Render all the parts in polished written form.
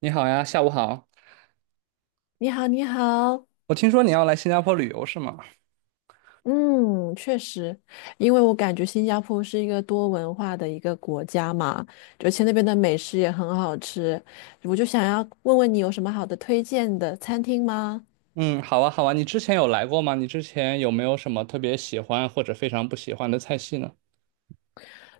你好呀，下午好。你好，你好，我听说你要来新加坡旅游是吗？嗯，确实，因为我感觉新加坡是一个多文化的一个国家嘛，而且那边的美食也很好吃，我就想要问问你有什么好的推荐的餐厅吗？嗯，好啊，好啊。你之前有来过吗？你之前有没有什么特别喜欢或者非常不喜欢的菜系呢？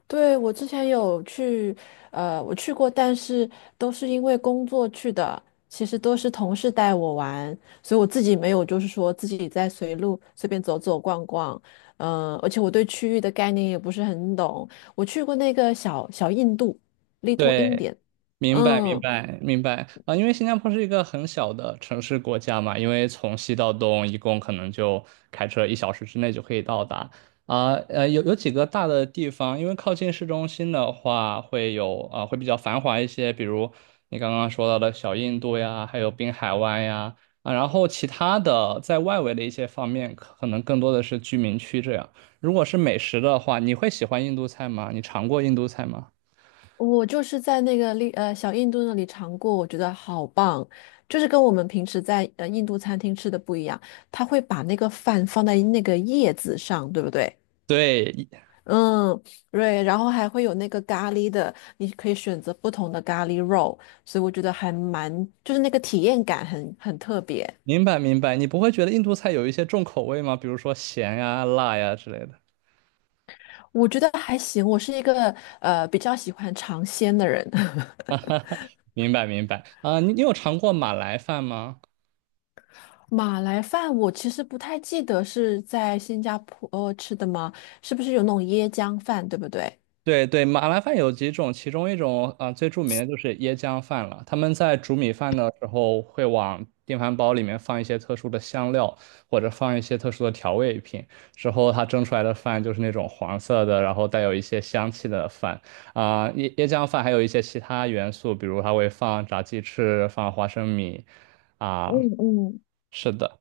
对，我之前有去，我去过，但是都是因为工作去的，其实都是同事带我玩，所以我自己没有，就是说自己在随路随便走走逛逛，而且我对区域的概念也不是很懂。我去过那个小印度 l i t 对，t。 明白明嗯，白明白啊，因为新加坡是一个很小的城市国家嘛，因为从西到东一共可能就开车1小时之内就可以到达啊，有几个大的地方，因为靠近市中心的话会有啊，会比较繁华一些，比如你刚刚说到的小印度呀，还有滨海湾呀啊，然后其他的在外围的一些方面，可能更多的是居民区这样。如果是美食的话，你会喜欢印度菜吗？你尝过印度菜吗？我就是在那个小印度那里尝过，我觉得好棒，就是跟我们平时在印度餐厅吃的不一样，他会把那个饭放在那个叶子上，对不对？对，嗯，对，然后还会有那个咖喱的，你可以选择不同的咖喱肉，所以我觉得还蛮，就是那个体验感很特别。明白明白，你不会觉得印度菜有一些重口味吗？比如说咸呀、辣呀之类的。我觉得还行，我是一个比较喜欢尝鲜的人。明白明白。啊、你有尝过马来饭吗？马来饭我其实不太记得是在新加坡吃的吗？是不是有那种椰浆饭，对不对？对对，马来饭有几种，其中一种啊、最著名的就是椰浆饭了。他们在煮米饭的时候，会往电饭煲里面放一些特殊的香料，或者放一些特殊的调味品。之后它蒸出来的饭就是那种黄色的，然后带有一些香气的饭啊、椰浆饭还有一些其他元素，比如它会放炸鸡翅，放花生米啊、嗯嗯，是的，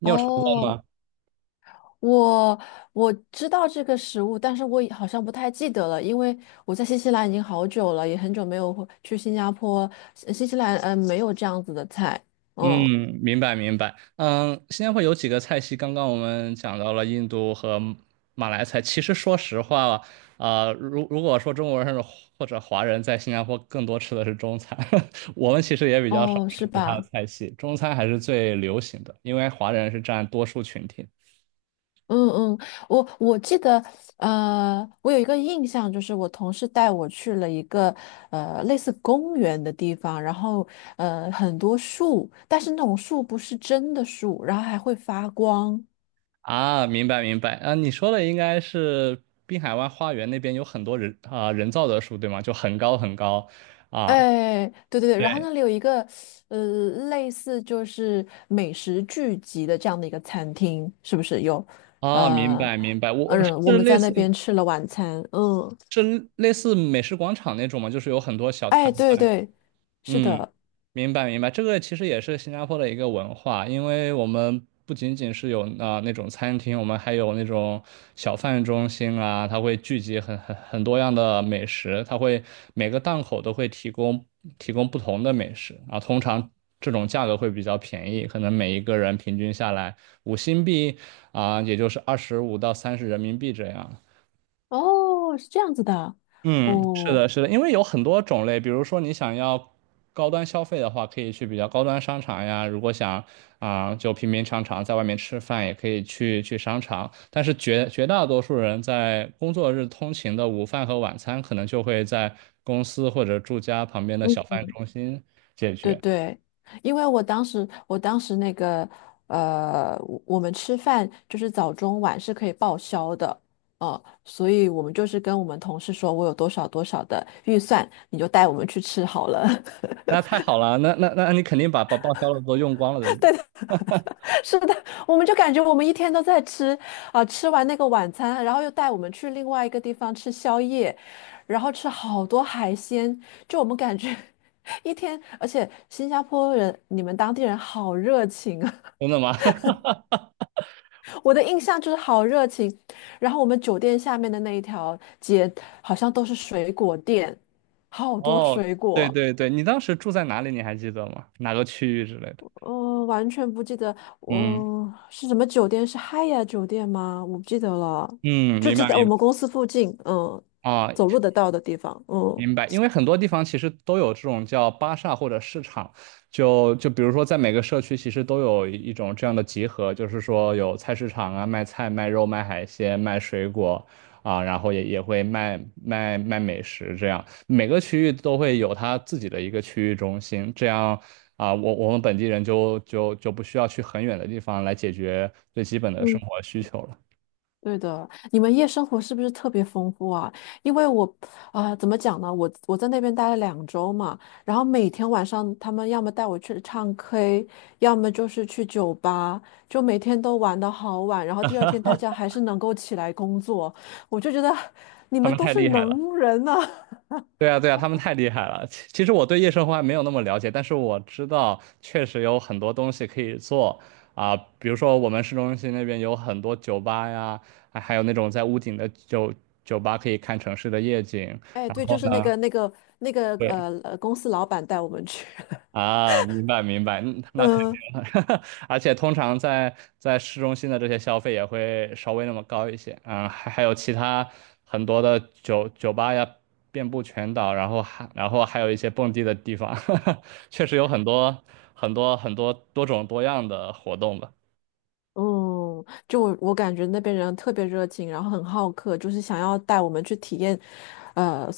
尿。有尝哦，我我知道这个食物，但是我也好像不太记得了，因为我在新西兰已经好久了，也很久没有回去新加坡。新西兰没有这样子的菜，嗯。嗯，明白明白。嗯，新加坡有几个菜系，刚刚我们讲到了印度和马来菜。其实说实话，啊，如果说中国人或者华人在新加坡更多吃的是中餐，我们其实也比较少哦，吃是其他的吧？菜系，中餐还是最流行的，因为华人是占多数群体。嗯嗯，我记得我有一个印象，就是我同事带我去了一个类似公园的地方，然后很多树，但是那种树不是真的树，然后还会发光。啊，明白明白。啊，你说的应该是滨海湾花园那边有很多人啊、人造的树，对吗？就很高很高啊。哎，对对对，然后那对。里有一个呃，类似就是美食聚集的这样的一个餐厅，是不是有？啊，明呃，白明白，我是嗯，我们类在那似。边吃了晚餐，嗯，是类似美食广场那种吗？就是有很多小哎，摊对贩。对，是嗯，的，明白明白，这个其实也是新加坡的一个文化，因为我们不仅仅是有啊、那种餐厅，我们还有那种小贩中心啊，它会聚集很多样的美食，它会每个档口都会提供不同的美食啊，通常这种价格会比较便宜，可能每一个人平均下来5新币啊、也就是25到30人民币这样。哦，是这样子的，嗯，是哦，的，是的，因为有很多种类，比如说你想要高端消费的话，可以去比较高端商场呀；如果想啊、就平平常常在外面吃饭，也可以去商场。但是绝大多数人在工作日通勤的午饭和晚餐，可能就会在公司或者住家旁边的小嗯。贩中心解对决。对，因为我当时那个我们吃饭就是早中晚是可以报销的，所以我们就是跟我们同事说，我有多少多少的预算，你就带我们去吃好了。那太好了，那你肯定把报销的都用光了，对不 对对，是的，我们就感觉我们一天都在吃吃完那个晚餐，然后又带我们去另外一个地方吃宵夜，然后吃好多海鲜，就我们感觉 一天，而且新加坡人你们当地人好热情啊。真的吗？我的印象就是好热情，然后我们酒店下面的那一条街好像都是水果店，好多哦，水对果。对对，你当时住在哪里？你还记得吗？哪个区域之类的？嗯、完全不记得嗯。我、是什么酒店，是 h y a 酒店吗？我不记得了，嗯，就明是白在我明白们公司附近，嗯，啊，走路得到的地方，嗯明白。因为很多地方其实都有这种叫巴萨或者市场，就比如说在每个社区其实都有一种这样的集合，就是说有菜市场啊，卖菜、卖肉、卖海鲜、卖水果啊，然后也会卖美食这样。每个区域都会有它自己的一个区域中心，这样啊，我们本地人就不需要去很远的地方来解决最基本的嗯。生活需求了。对的，你们夜生活是不是特别丰富啊？因为我，怎么讲呢？我在那边待了两周嘛，然后每天晚上他们要么带我去唱 K，要么就是去酒吧，就每天都玩得好晚，然后第二天大家还是能够起来工作，我就觉得你他们们都太是厉害了。能人呐、对啊，对啊，他们太厉害了。其实我对夜生活还没有那么了解，但是我知道确实有很多东西可以做啊、比如说我们市中心那边有很多酒吧呀，还有那种在屋顶的酒吧可以看城市的夜景。哎，然对，就后是那呢，个那个那个对。公司老板带我们去，啊，明白明白，那肯嗯。定 而且通常在市中心的这些消费也会稍微那么高一些，嗯，还有其他很多的酒吧呀，遍布全岛，然后还有一些蹦迪的地方，确实有很多多种多样的活动吧。嗯，就我感觉那边人特别热情，然后很好客，就是想要带我们去体验，呃，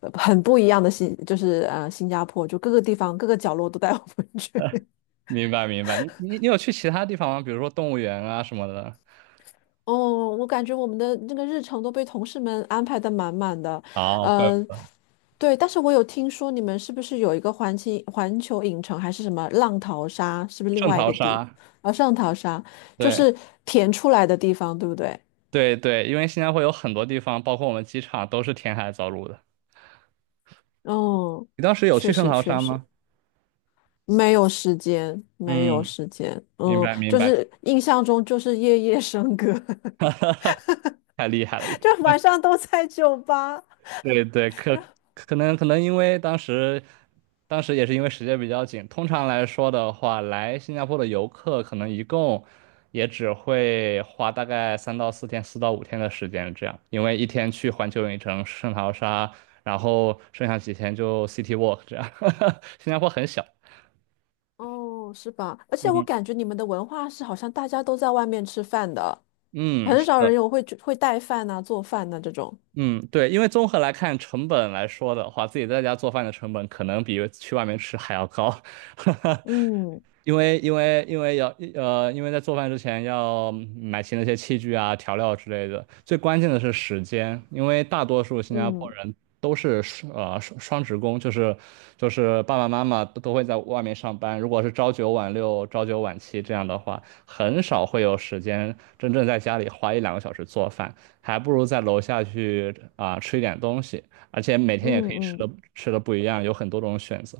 很不一样的新加坡，就各个地方各个角落都带我们去。明白明白，你有去其他地方吗？比如说动物园啊什么的。哦，我感觉我们的那个日程都被同事们安排的满满的，哦，怪不嗯，得对，但是我有听说你们是不是有一个环球影城还是什么浪淘沙，是不是另圣外一淘个地？沙，啊，上淘沙就对是填出来的地方，对不对？对对，因为新加坡有很多地方，包括我们机场都是填海造陆的。哦，你当时有去确圣实淘确沙实。吗？没有时间，没有嗯，时间。明嗯，白明就白，是印象中就是夜夜笙歌，太厉害了。就晚上都在酒吧。对对，可能因为当时，当时也是因为时间比较紧。通常来说的话，来新加坡的游客可能一共也只会花大概3到4天、4到5天的时间这样，因为一天去环球影城、圣淘沙，然后剩下几天就 City Walk 这样。新加坡很小，哦，是吧？而且我嗯，感觉你们的文化是好像大家都在外面吃饭的，嗯，很是少的。人有会带饭呐、做饭呐、这种。嗯，对，因为综合来看，成本来说的话，自己在家做饭的成本可能比去外面吃还要高，嗯 因为要因为在做饭之前要买齐那些器具啊、调料之类的。最关键的是时间，因为大多数新加坡嗯人都是双职工，就是爸爸妈妈都会在外面上班。如果是朝九晚六、朝九晚七这样的话，很少会有时间真正在家里花一两个小时做饭。还不如在楼下去啊、吃一点东西，而且每嗯天也可以吃嗯，的吃的不一样，有很多种选择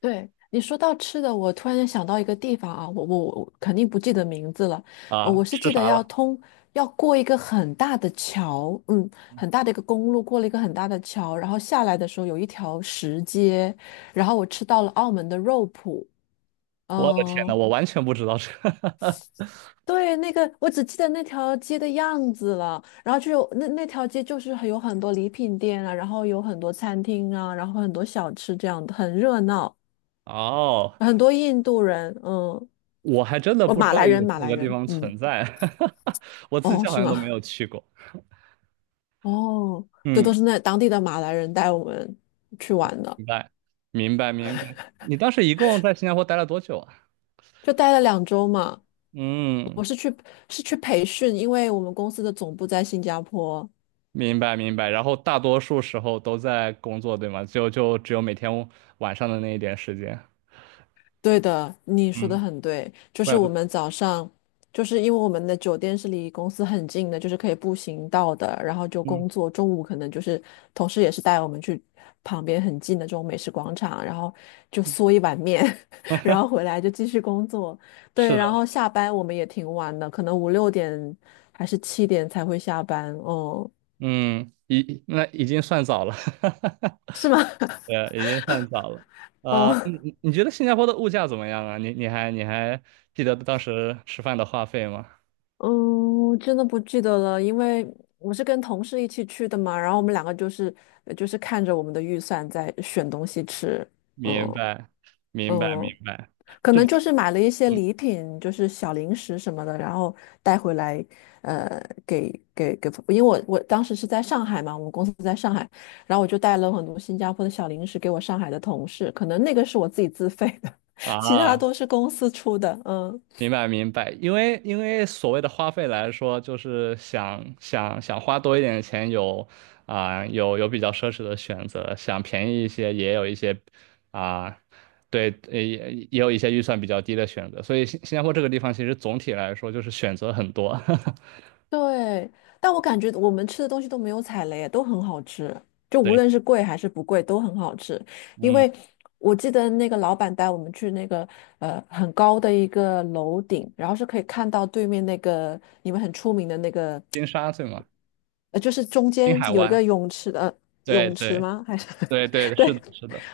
对，你说到吃的，我突然间想到一个地方啊，我我肯定不记得名字了，啊。我是吃记得啥要了？通要过一个很大的桥，嗯，很大的一个公路，过了一个很大的桥，然后下来的时候有一条石阶，然后我吃到了澳门的肉脯，我的天呐，嗯，我完全不知道这。对，那个我只记得那条街的样子了，然后就有那那条街就是有很多礼品店啊，然后有很多餐厅啊，然后很多小吃这样的，很热闹，哦，很多印度人，嗯。我还真的哦，不知马道来人，有这马么来个地人，方嗯，存在，我自哦，己好是像都没吗？有去过。哦，这都嗯，是那当地的马来人带我们去玩的，明白，明白，明白。你当时一共在新加坡待了多久啊？就待了两周嘛。我嗯，是去是去培训，因为我们公司的总部在新加坡，明白明白。然后大多数时候都在工作，对吗？就只有每天晚上的那一点时间。对的，你说的嗯，很对，就是怪不我得。们早上，就是因为我们的酒店是离公司很近的，就是可以步行到的，然后就嗯。工作。中午可能就是同事也是带我们去旁边很近的这种美食广场，然后就嗦 一碗面，然后回来就继续工作。对，是的，然后下班我们也挺晚的，可能五六点还是七点才会下班。哦嗯，已经算早了，对啊，已经算早了。哦。你 你你觉得新加坡的物价怎么样啊？你还记得当时吃饭的话费吗？嗯，我真的不记得了，因为我是跟同事一起去的嘛，然后我们两个就是就是看着我们的预算在选东西吃，明嗯白，明白，明嗯，白，可这能个，就是买了一些嗯礼品，就是小零食什么的，然后带回来，给，因为我当时是在上海嘛，我们公司在上海，然后我就带了很多新加坡的小零食给我上海的同事，可能那个是我自己自费的，其他啊，都是公司出的，嗯。明白明白，因为所谓的花费来说，就是想花多一点的钱有，啊、有比较奢侈的选择，想便宜一些也有一些，啊、对，也有一些预算比较低的选择，所以新加坡这个地方其实总体来说就是选择很多，对，但我感觉我们吃的东西都没有踩雷，都很好吃，就无对，论是贵还是不贵都很好吃。因嗯，为我记得那个老板带我们去那个很高的一个楼顶，然后是可以看到对面那个你们很出名的那个，金沙对吗？就是中滨间海有一个湾，泳池的、对泳池对吗？还是 对 对，是的对，是的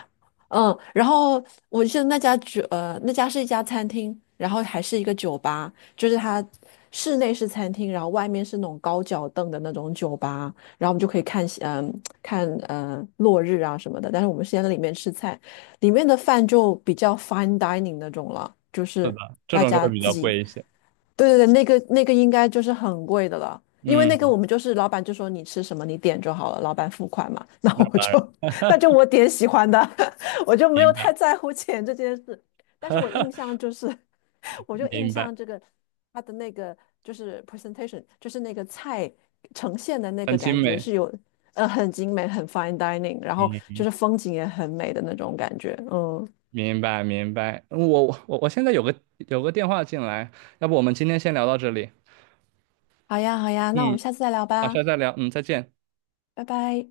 嗯，然后我记得那家是一家餐厅，然后还是一个酒吧，就是它室内是餐厅，然后外面是那种高脚凳的那种酒吧，然后我们就可以看夕嗯、看落日啊什么的。但是我们是在里面吃菜，里面的饭就比较 fine dining 那种了，就是是的，这大种就家会比自较己贵一些，对对对，那个那个应该就是很贵的了，因为那个我嗯，们就是老板就说你吃什么你点就好了，老板付款嘛，那那我当然，就 那就 我点喜欢的，我就没有明太白 在乎钱这件事。但是我印 象就是，我就印明白，象这个他的那个就是 presentation，就是那个菜呈现的那很个精感觉美。是有很精美，很 fine dining，然后嗯，就是风景也很美的那种感觉。嗯，明白明白。嗯我现在有个电话进来，要不我们今天先聊到这里。好呀好呀，那我嗯，们下次再聊好，下吧，次再聊。嗯，再见。拜拜。